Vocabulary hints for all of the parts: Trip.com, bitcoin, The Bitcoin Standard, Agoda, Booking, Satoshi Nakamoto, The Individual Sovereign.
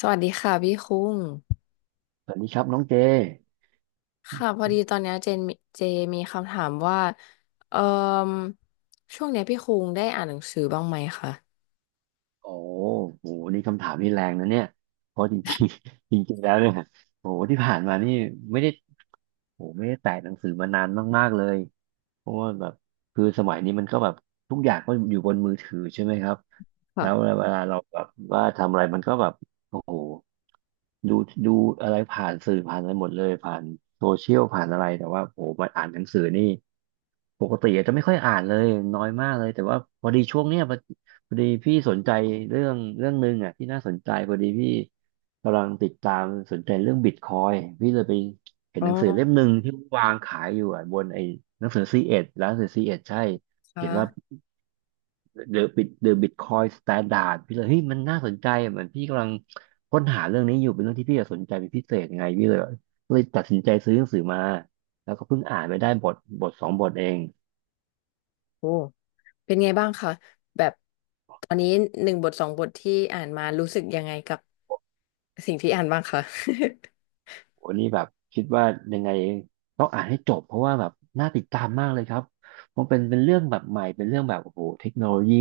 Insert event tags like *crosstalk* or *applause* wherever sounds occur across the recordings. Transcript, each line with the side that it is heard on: left: สวัสดีค่ะพี่คุ้ง
right: สวัสดีครับน้องเจ
left: ค่ะพอดีตอนเนี้ยเจมีคำถามว่าเอ่อช่วงเนี้ยพี่คุ้งได้อ่านหนังสือบ้างไหมคะ
right: โอ้โหนี่คำถามนี่แรงนะเนี่ยเพราะจริงๆ *laughs* จริงๆแล้วเนี่ยโอ้โหที่ผ่านมานี่ไม่ได้โอ้โหไม่ได้แตะหนังสือมานานมากๆเลยเพราะว่าแบบคือสมัยนี้มันก็แบบทุกอย่างก็อยู่บนมือถือใช่ไหมครับแล้ว
left: ค่ะ
right: เวลาเราแบบว่าทำอะไรมันก็แบบโอ้โหดูดูอะไรผ่านสื่อผ่านอะไรหมดเลยผ่านโซเชียลผ่านอะไรแต่ว่าโอ้โหมาอ่านหนังสือนี่ ปกติอาจจะไม่ค่อยอ่านเลยน้อยมากเลยแต่ว่าพอดีช่วงเนี้ยพอดีพี่สนใจเรื่องหนึ่งอ่ะที่น่าสนใจพอดีพี่กำลังติดตามสนใจเรื่องบิตคอยพี่เลยไปเห็น
left: อ๋อ
right: หนังสือเล่มหนึ่งที่วางขายอยู่อ่ะบนไอ้หนังสือซีเอ็ดร้านหนังสือซีเอ็ดใช่เขี
left: ค่ะ
right: ยนว่า The Bitcoin Standard พี่เลยเฮ้ยมันน่าสนใจเหมือนพี่กำลังค้นหาเรื่องนี้อยู่เป็นเรื่องที่พี่สนใจเป็นพิเศษไงพี่เลยตัดสินใจซื้อหนังสือมาแล้วก็เพิ่งอ่านไปได้บทสองบทเอง
left: โอ้เป็นไงบ้างคะแบบตอนนี้หนึ่งบทสองบทที่อ่านมารู้สึกยังไงกับสิ่งที่อ่านบ้างคะ
right: โอ้นี่แบบคิดว่ายังไงต้องอ่านให้จบเพราะว่าแบบน่าติดตามมากเลยครับเพราะเป็นเรื่องแบบใหม่เป็นเรื่องแบบโอ้โหเทคโนโลยี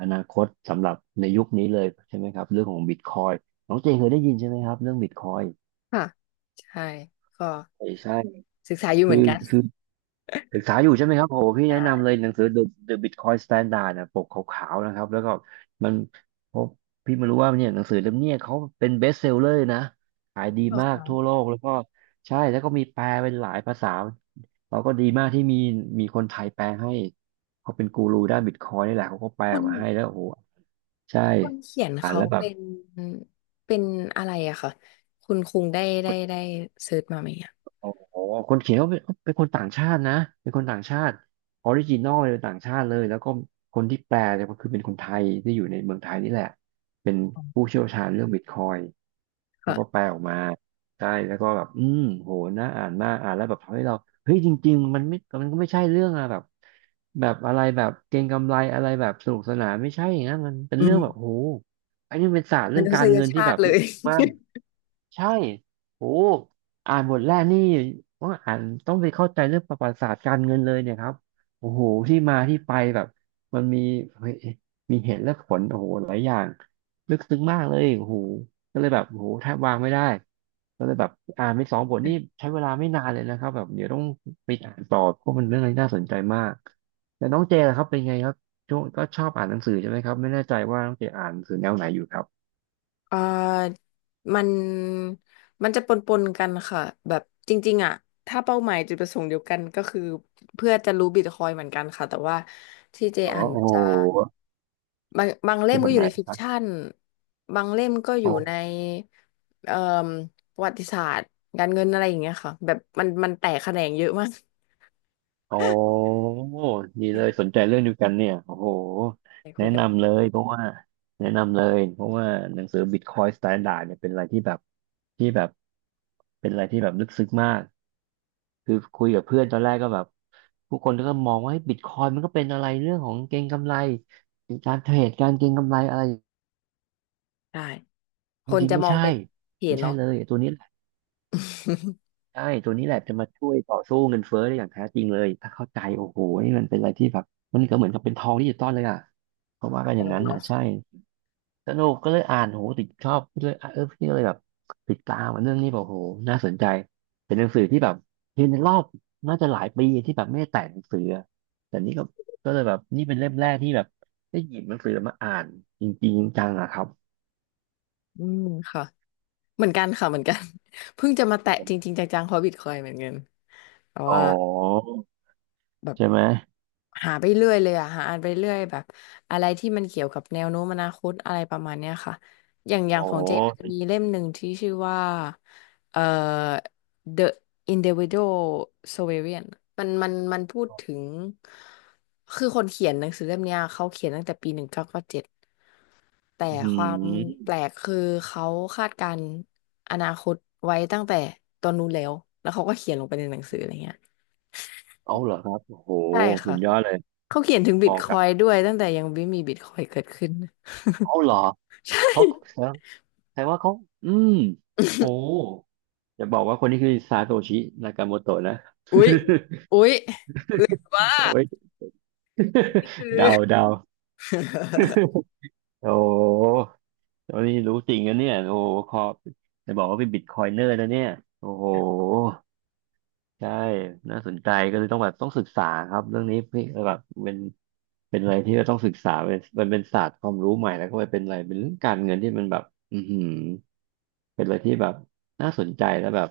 right: อนาคตสำหรับในยุคนี้เลยใช่ไหมครับเรื่องของบิตคอยน้องเจนเคยได้ยินใช่ไหมครับเรื่องบิตคอย
left: *laughs* ค่ะ *laughs* ใช่ก็
right: ใช่ใช่
left: ศึกษาอยู่เห
right: คื
left: มือ
right: อ
left: นกัน
right: คือ ศึกษาอยู่ใช่ไหมครับโหพี่แนะ
left: ใช่
right: นำเลยหนังสือ The Bitcoin Standard นะปกขาวๆนะครับแล้วก็มันพบพี่ไม่รู้ว่าเนี่ยหนังสือเล่มเนี้ยเขาเป็น best seller นะขายดี
left: อ๋อ
right: มากทั่ว
left: ค่ะ
right: โลกแล้วก็ใช่แล้วก็มีแปลเป็นหลายภาษาเราก็ดีมากที่มีคนไทยแปลให้เขาเป็นกูรูด้านบิตคอยนี่แหละเขาก็แปล
left: คุ
right: ออ
left: ณ
right: กมาให้แล้วโอ้โหใช่
left: คนเขียน
right: อ่าน
left: เขา
right: แล้วแบบ
left: เป็นอะไรอะค่ะคุณคุงได้เซิร์ชมาไหมอะ
right: โอ้โหคนเขียนก็เป็นคนต่างชาตินะ เป็นคนต่างชาติออริจินอลเลยป็นต่างชาติเลยแล้วก็คนที่แปลเนี่ยก็คือเป็นคนไทยที่อยู่ในเมืองไทยนี่แหละเป็นผู้เชี่ยวชาญเรื่องบิตคอยเขาก็แป
left: ค่ะ
right: ลออกมาใช่แล้วก็แบบโหน่าอ่านมากอ่านแล้วแบบทำให้เราเฮ้ยจริงๆมันไม่มันก็ไม่ใช่เรื่องอะแบบแบบอะไรแบบเก็งกำไรอะไรแบบสนุกสนานไม่ใช่อย่างนั้นมันเป็น
left: อื
right: เรื่อ
left: ม
right: งแบบโหอันนี้มันเป็นศาสตร์
left: ม
right: เรื่อง
left: นุ
right: กา
left: ษ
right: ร
left: ย
right: เงินที่
left: ชา
right: แบ
left: ติ
right: บ
left: เล
right: ลึก
left: ย
right: มาก ใช่โอ้อ่านบทแรกนี่ต้องอ่านต้องไปเข้าใจเรื่องประวัติศาสตร์การเงินเลยเนี่ยครับโอ้โหที่มาที่ไปแบบมันมีเฮ้ยมีเหตุและผลโอ้โหหลายอย่างลึกซึ้งมากเลยโอ้โหก็เลยแบบโอ้โหแทบวางไม่ได้ก็เลยแบบอ่านไปสองบทนี่ใช้เวลาไม่นานเลยนะครับแบบเดี๋ยวต้องไปอ่านต่อเพราะมันเรื่องอะไรน่าสนใจมากแล้วน้องเจล่ะครับเป็นไงครับช่วงก็ชอบอ่านหนังสือใช่ไหมครับไม่แน่ใจว่าน้องเจอ่านหนังสือแนวไหนอยู่ครับ
left: *laughs* เอ่อมันมันจะปนปนกันค่ะแบบจริงๆอะถ้าเป้าหมายจุดประสงค์เดียวกันก็คือเพื่อจะรู้บิตคอยน์เหมือนกันค่ะแต่ว่าที่เจ
right: อ๋อ
left: อ่านมั
right: โอ้
left: น
right: โห
left: จะ บางเล่
right: เป็
left: ม
right: นแบ
left: ก็
right: บ
left: อยู่
right: ไหน
left: ในฟิ
right: ค
left: ก
right: รับ
left: ชัน บางเล่มก็อยู่ในเอ่อประวัติศาสตร์การเงินอะไรอย่างเงี้ยค่ะแบบมันแตกแขนงเยอะมาก
right: โอ้ดีเลยสนใจ
left: *laughs*
right: เรื่องเดียวกันเนี่ยโอ้โห
left: ไปคุ
right: แนะ
left: ยกั
right: นำเล
left: น
right: ยเพราะว่าแนะนำเลยเพราะว่าหนังสือ Bitcoin Standard เนี่ยเป็นอะไรที่แบบเป็นอะไรที่แบบลึกซึ้งมากคือคุยกับเพื่อนตอนแรกก็แบบผู้คนก็มองว่าบิตคอยมันก็เป็นอะไรเรื่องของเก็งกำไรการเทรดการเก็งกำไรอะไร
left: ได้
right: จ
left: คน
right: ริงๆ
left: จะ
right: ไม่
left: มอง
right: ใช่
left: เป็นเพ
right: ไม่
left: จ
right: ใช่
left: เนาะ
right: เลยไอ้ตัวนี้
left: *laughs*
right: ใช่ตัวนี้แหละจะมาช่วยต่อสู้เงินเฟ้อได้อย่างแท้จริงเลยถ้าเข้าใจโอ้โหนี่มันเป็นอะไรที่แบบมันก็เหมือนกับเป็นทองดิจิตอลเลยอ่ะเขาว่ากัน
left: ส
right: อย่าง
left: นุก
right: นั้นอ่ะ
left: เนาะ
right: ใช่สนุกก็เลยอ่านโหติดชอบเลยอ่ะเออพี่ก็เลยแบบติดตามอ่ะเรื่องนี้แบบโหน่าสนใจเป็นหนังสือที่แบบเรียนในรอบน่าจะหลายปีที่แบบไม่ได้แต่งหนังสืออะแต่นี่ก็เลยแบบนี่เป็นเล่มแรกที่แบบได้หยิบหนังสือมาอ่านจริงๆจังๆอะครับ
left: อืมค่ะเหมือนกันค่ะเหมือนกัน *laughs* เพิ่งจะมาแตะจริงๆจังๆฮอบบิทคอยเหมือนกันแต่
right: อ๋
left: ว่า
right: อ
left: แบบ
right: ใช่ไหม
left: หาไปเรื่อยเลยอะหาอ่านไปเรื่อยแบบอะไรที่มันเกี่ยวกับแนวโน้มอนาคตอะไรประมาณเนี้ยค่ะอย่างอย่า
right: อ๋
left: ง
right: อ
left: ของเจมันจะมีเล่มหนึ่งที่ชื่อว่าเอ่อ The Individual Sovereign มันพูดถึงคือคนเขียนหนังสือเล่มเนี้ยเขาเขียนตั้งแต่ปี1997แต่
right: อื
left: ความแป
right: ม
left: ลกคือเขาคาดการณ์อนาคตไว้ตั้งแต่ตอนนู้นแล้วแล้วเขาก็เขียนลงไปในหนังสืออะไรเงี้ย
right: เอาเหรอครับโอ้โห
left: ใช่
right: สุ
left: ค่ะ
right: ดยอดเลย
left: เขาเขียนถึงบิ
right: ม
left: ต
right: อง
left: ค
right: ครั
left: อ
right: บ
left: ยด้วยตั้งแต่ยังไม่มีบิตคอยเกิดขึ้น *laughs*
right: เอาเหรอ
left: ใช่
right: เขาแสดงแสดงว่าเขาอืมโอ้
left: *laughs*
right: อย่าบอกว่าคนนี้คือซาโตชินากาโมโตะนะ
left: อุ๊ยอุ๊ยว่า
right: *laughs* โอ้ย
left: นี่คือ
right: *laughs* เดา *laughs* โอ้ตอนนี้รู้จริงนะเนี่ยโอ้ขอบจะบอกว่าเป็นบิตคอยเนอร์นะเนี่ยโอ้โหใช่น่าสนใจก็เลยต้องแบบต้องศึกษาครับเรื่องนี้พี่แบบเป็นอะไรที่เราต้องศึกษาเป็นมันเป็นศาสตร์ความรู้ใหม่แล้วก็เป็นอะไรเป็นเรื่องการเงินที่มันแบบอือหือ เป็นอะไรที่แบบน่าสนใจแล้วแบบ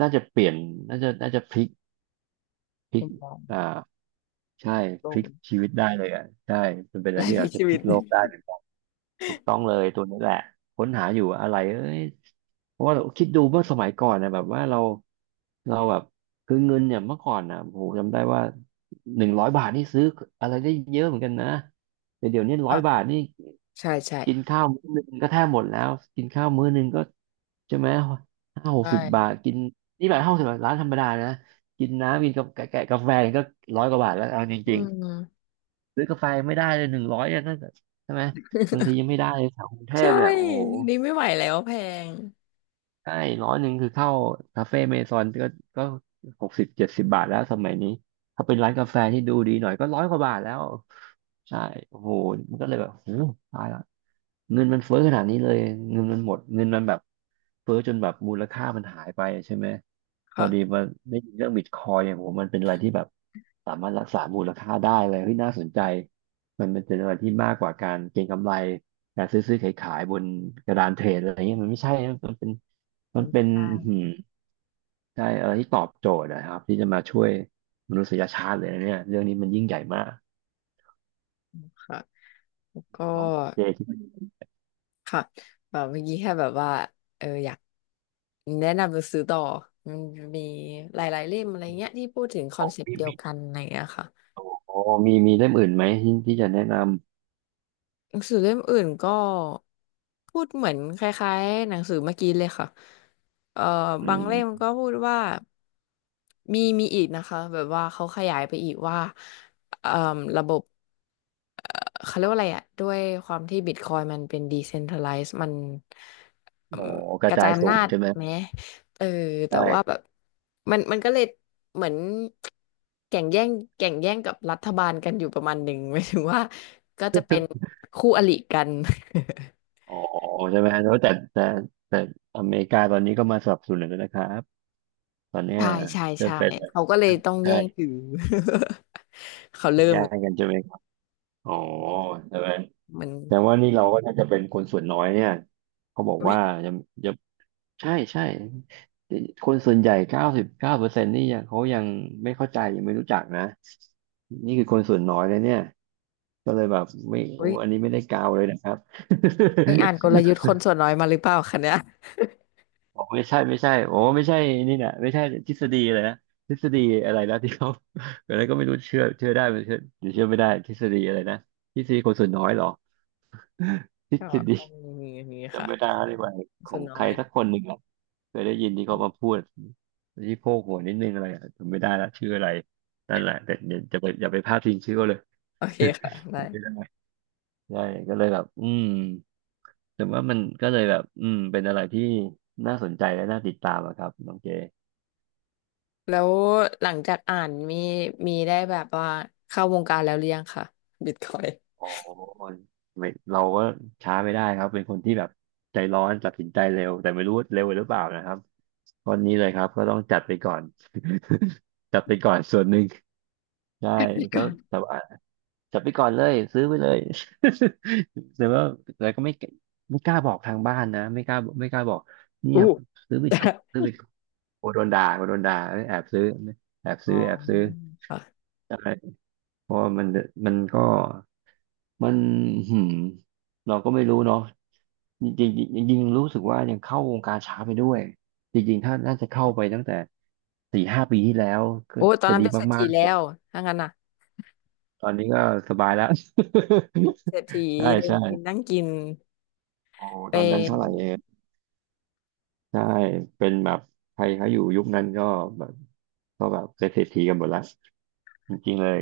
right: น่าจะเปลี่ยนน่าจะพลิกพลิ
left: ล
right: ก
left: ม
right: อ่าใช่
left: โต
right: พลิกชีวิตได้เลยอ่ะใช่มันเป็นอะ
left: ไล
right: ไร
left: ฟ์
right: ที่
left: พลิ
right: อา
left: ก
right: จจะ
left: ชี
right: พ
left: วิ
right: ลิ
left: ต
right: ก
left: *laughs*
right: โลกได้เหมือนกันถูกต้องเลยตัวนี้แหละค้นหาอยู่อะไรเอ้ยเพราะว่าเราคิดดูเมื่อสมัยก่อนนะแบบว่าเราแบบคือเงินเนี่ยเมื่อก่อนนะโอ้โหจำได้ว่าหนึ่งร้อยบาทนี่ซื้ออะไรได้เยอะเหมือนกันนะแต่เดี๋ยวนี้ร้อยบา
left: อ่ะ
right: ทนี่
left: ใช่ใช่
right: กินข้าวมื้อหนึ่งก็แทบหมดแล้วกินข้าวมื้อหนึ่งก็ใช่ไหมห้าห
left: ใช
right: กสิบบาท
left: ่
right: กินนี่แบบห้าสิบบาทร้านธรรมดานะกินน้ำกินกับแกะกาแฟก็ร้อยกว่าบาทแล้วเอาจ
left: อื
right: ริง
left: ม
right: ๆซื้อกาแฟไม่ได้เลยหนึ่งร้อยเนี่ยนั่นก็ใช่ไหมบางทียัง
left: *laughs*
right: ไม่ได้เลยแถวกรุงเท
left: ใช่
right: พเนี่ยโอ้โห
left: นี่ไม่ไหวแล้วแพง
right: ใช่ร้อยหนึ่งคือเข้าคาเฟ่เมซอนก็ก็หกสิบเจ็ดสิบบาทแล้วสมัยนี้ถ้าเป็นร้านกาแฟที่ดูดีหน่อยก็ร้อยกว่าบาทแล้วใช่โอ้โหมันก็เลยแบบโอ้ตายละเงินมันเฟ้อขนาดนี้เลยเงินมันหมดเงินมันแบบเฟ้อจนแบบมูลค่ามันหายไปใช่ไหมพอดี
left: ค่ะ
right: มาได้ยินเรื่องบิตคอยเนี่ยผมมันเป็นอะไรที่แบบสามารถรักษามูลค่าได้เลยเฮ้ยน่าสนใจมันเป็นอะไรที่มากกว่าการเก็งกำไรการซื้อขายบนกระดานเทรดอะไรเงี้ยมันไม่ใช่นะมันเป็น มันเป็น
left: ใช่
right: อื้อหืใช่อะไรที่ตอบโจทย์นะครับที่จะมาช่วยมนุษยชาติเลยนะเนี่ยเรื่องนี้มันยิ่งใหญ่มาก
left: ค่ะแล้วก็
right: น้องเจคิด
left: ค่ะแบบเมื่อกี้แค่แบบว่าเอออยากแนะนำหนังสือต่อมันมีหลายๆเล่มอะไรเงี้ยที่พูดถึงคอ
right: อื
left: น
right: ม
left: เซป
right: มี
left: ต์เดียวกันอะไรเงี้ยค่ะ
right: อ๋อมีเล่มอื่นไหมที่จะแนะน
left: หนังสือเล่มอื่นก็พูดเหมือนคล้ายๆหนังสือเมื่อกี้เลยค่ะเอ่อ
right: ำอื
left: บางเล่ม
right: ม
left: ก็พูดว่ามีอีกนะคะแบบว่าเขาขยายไปอีกว่าเอ่อระบบ เขาเรียกว่าอะไรอ่ะด้วยความที่บิตคอยมันเป็นด e เซนท r a ไลซ์มันอื
right: อ๋อ
left: ม
right: ก
left: ก
right: ระ
left: ระ
right: จา
left: จา
right: ย
left: ย
right: ศู
left: อำนา
right: น
left: จ
right: ย์ใช่ไหม
left: ไหมเออแต่ว่าแบ
right: ได่
left: บมันก็เลยเหมือนแข่งแย่งแข่งแย่งกับรัฐบาลกันอยู่ประมาณหนึ่ง *laughs* หมายถึงว่าก็จะเป็นคู่อริกัน
right: อ๋อใช่ไหมแล้วแต่แต่อเมริกาตอนนี้ก็มาสนับสนุนแล้วนะครับตอนเนี้
left: *laughs*
right: ย
left: ใช่ใช่
right: จะ
left: ใช่
right: เป็นอะไร
left: เขาก็เลยต้องแย่งถื
right: ใช่
left: อ *laughs* เขาเริ่ม
right: แย่
left: เลย
right: งกันใช่ไหมครับอ๋อใช่ไหม
left: มัน
right: แต่ว่านี่เราก็น่าจะเป็นคนส่วนน้อยเนี่ยเขาบอก
left: อุ๊ย
right: ว่ายัง ใช่ใช่คนส่วนใหญ่เก้าสิบเก้าเปอร์เซ็นต์นี่ยังเขายังไม่เข้าใจยังไม่รู้จักนะนี่คือคนส่วนน้อยเลยเนี่ยก็เลยแบบไม่โอ้
left: อุ๊ย
right: อันนี้ไม่ได้กาวเลยนะครับ *laughs*
left: ไปอ่านกลยุทธ์คนส่วนน้อยมาหรือเปล่าคะเนี่ย
right: บอกไม่ใช่โอ้ไม่ใช่นี่นะไม่ใช่ทฤษฎีเลยนะทฤษฎีอะไรนะที่เขาอะไรก็ไม่รู้เชื่อได้หรือเชื่อหรือเชื่อไม่ได้ทฤษฎีอะไรนะทฤษฎีคนส่วนน้อยเหรอ *laughs* ทฤ
left: *laughs* ก็
right: ษฎี
left: ต้องมีอย่างนี้
right: จำ
left: ค่ะ
right: ไม่ได้แล้วดียกว่าขอ
left: ส่ว
right: ง
left: น
right: ใค
left: น้อ
right: ร
left: ย
right: สักคนหนึ่งอะเคยได้ยินที่เขามาพูดที่โพกหัวนิดนึงอะไรอะจำไม่ได้ละชื่ออะไรนั่นแหละแต่เดี๋ยวจะไปอย่าไปพลาดทิ้งชื่อเขาเลย
left: โอเคค่ะ
right: *laughs*
left: ได้
right: จำไม่ได้ใช่ก็เลยแบบอืมแต่ว่ามันก็เลยแบบอืมเป็นอะไรที่น่าสนใจและน่าติดตามอะครับน้องเจ
left: แล้วหลังจากอ่านมีได้แบบว่าเข้าวงการแล้วหรือยังค่ะบิตคอย *laughs*
right: อ๋อไม่เราก็ช้าไม่ได้ครับเป็นคนที่แบบใจร้อนตัดสินใจเร็วแต่ไม่รู้เร็วหรือเปล่านะครับตอนนี้เลยครับก็ต้องจัดไปก่อน *laughs* จัดไปก่อนส่วนหนึ่ง ใช่ก็แต่ว่าจับไปก่อนเลยซื้อไปเลย *laughs* แต่ว่าแต่ก็ไม่กล้าบอกทางบ้านนะไม่กล้าบอกเนี่ย
left: อู้
right: ซื้อบิตคอยน์โอ้โดนด่าแอบซื้อแอบซื้อ
left: ค่ะ
right: ใช่เพราะว่ามันก็มันหืมเราก็ไม่รู้เนาะจริงๆจริงๆจรงๆรู้สึกว่ายังเข้าวงการช้าไปด้วยจริงๆถ้าน่าจะเข้าไปตั้งแต่สี่ห้าปีที่แล้วก็
left: โอ้ตอน
right: จะ
left: นั้น
right: ดี
left: เป็นเศรษ
right: มา
left: ฐี
right: กๆ
left: แล้
right: เลย
left: วถ้างั้นน่ะ
right: ตอนนี้ก็สบายแล้ว
left: เป็นเศรษฐี
right: *laughs* ใช่
left: เดิน
right: ใช่
left: กินนั่งกิน
right: โอ้โหต
left: เป็
right: อนนั้น
left: น
right: เท่าไหร่เองใช่เป็นแบบใครเขาอยู่ยุคนั้นก็แบบเป็นเศรษฐีกันหมดละจริงๆเลย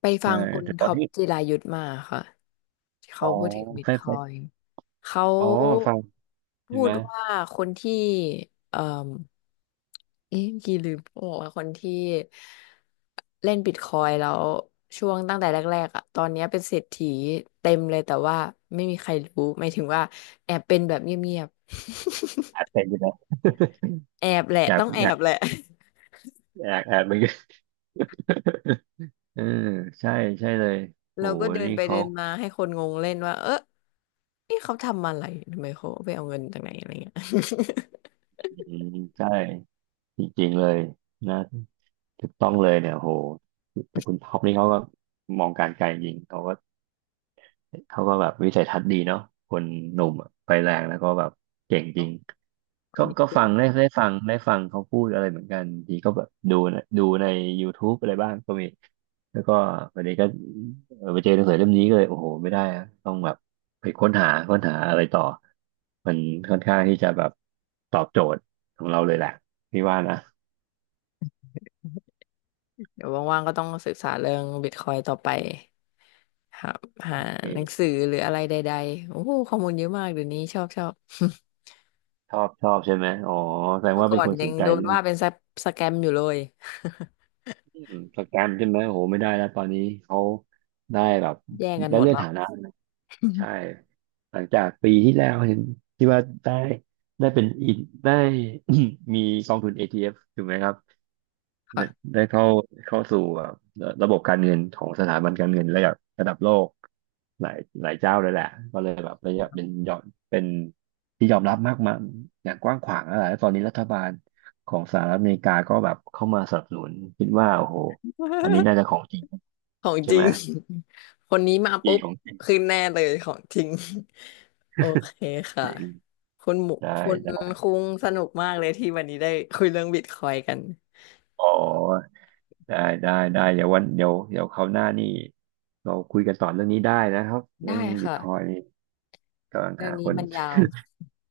left: ไปฟั
right: ใช่
left: งคุณ
right: แต่ตอ
left: ท็
right: น
left: อป
right: นี้
left: จิรายุทธมาค่ะที่
right: อ๋
left: เขา
right: อ
left: พูดถึงบิต
right: ไฟ
left: คอยน์
right: ซ
left: เขา
right: อ๋อฟัง
left: พู
right: ใช่ไหม
left: ดว่าคนที่เอ่อ เอ๊ะกี่ลืมบอกว่าคนที่เล่นบิตคอยน์แล้วช่วงตั้งแต่แรกๆอ่ะตอนเนี้ยเป็นเศรษฐีเต็มเลยแต่ว่าไม่มีใครรู้หมายถึงว่าแอบเป็นแบบเงียบ
right: อัดเป็นอยู่นะ *laughs*
left: ๆ *laughs* แอบแหละ
right: อยาก
left: ต้องแอบแหละ
right: อยากแอบเหมือนกัน *laughs* เออใช่ใช่เลยโห
left: แล้วก็เดิน
right: นี่
left: ไปเดิ
right: เขา
left: นมาให้คนงงเล่นว่าเออนี่เขาทำอะไรทำไมเขาไปเอาเงินจากไหนอะไรเงี้ย *laughs*
right: อืมใช่จริงๆเลยนะถูกต้องเลยเนี่ยโหแต่คุณท็อปนี่เขาก็มองการไกลจริงเขาก็ เขาก็แบบวิสัยทัศน์ดีเนาะคนหนุ่มอะไฟแรงแล้วก็แบบเก่งจริง
left: ค
right: ก็
left: นนี้เก่
right: ฟั
left: ง
right: งได้ฟังได้ฟังเขาพูดอะไรเหมือนกันทีก็แบบดูนะดูใน YouTube อะไรบ้างก็มีแล้วก็วันนี้ก็เออไปเจอหนังสือเล่มนี้ก็เลยโอ้โหไม่ได้อะต้องแบบไปค้นหาอะไรต่อมันค่อนข้างที่จะแบบตอบโจทย์ของเราเลยแหละพี่ว่านะ
left: เดี๋ยวว่างๆก็ต้องศึกษาเรื่องบิตคอยน์ต่อไป หาหาหนัง
right: เออ
left: สือหรืออะไรใดๆโอ้โหข้อมูลเยอะมากเดี๋ยวนี้ชอบชอบ
right: ชอบใช่ไหมอ๋อแสด
left: *laughs*
right: ง
left: เมื่อ
right: ว่า
left: ก่อ
right: เป็น
left: น
right: คน
left: ยั
right: ส
left: ง
right: นใจ
left: โดน
right: เรื่อง
left: ว่าเป็นสแกมอยู่เลย
right: อืมสแกมใช่ไหมโหไม่ได้แล้วตอนนี้เขาได้แบบ
left: *laughs* แย่งกัน
right: ได้
left: หมด
right: เลื่อน
left: แล้ว
right: ฐานะใช่
left: *laughs*
right: หลังจากปีที่แล้วเห็นที่ว่าได้ได้เป็นอินได้ *coughs* *clears throat* มีกองทุน ETF ถูกไหมครับ ได้
left: ค่ะ
right: เข้าสู่แบบระบบการเงินของสถาบันการเงินระดับโลกหลายเจ้าเลยแหละก็เลยแบบระยะเป็นยอมเป็นที่ยอมรับมากมายอย่างกว้างขวางอะไรแล้วตอนนี้รัฐบาลของสหรัฐอเมริกาก็แบบเข้ามาสนับสนุนคิดว่าโอ้โหอันนี้
left: *laughs*
right: น่าจะของจริง
left: ของ
right: ใช่
left: จริ
right: ไหม
left: ง *laughs* คนนี้มา
right: จริ
left: ปุ๊
right: ง
left: บ
right: ของจริง
left: ขึ้นแน่เลยของจริง *laughs* โอเค
right: จ
left: ค่ะ
right: ริง
left: คุณหมู
right: ได้
left: คุณ
right: ได้
left: คุงสนุกมากเลยที่วันนี้ได้คุยเรื่องบิตคอยน์กัน
right: อ๋อได้ได้เดี๋ยววันเดี๋ยวคราวหน้านี่เราคุยกันต่อเรื่องนี้ได้นะครับเรื่
left: ได้
right: องบิต
left: ค่ะ
right: คอยนี่กำลัง
left: เรื่อ
right: หา
left: ง
right: ค
left: นี้
right: น
left: มันยาว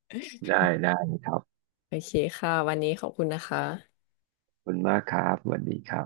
right: *laughs* ได้ได้ครับ
left: โอเคค่ะวันนี้ขอบคุณนะคะ
right: คุณมากครับสวัสดีครับ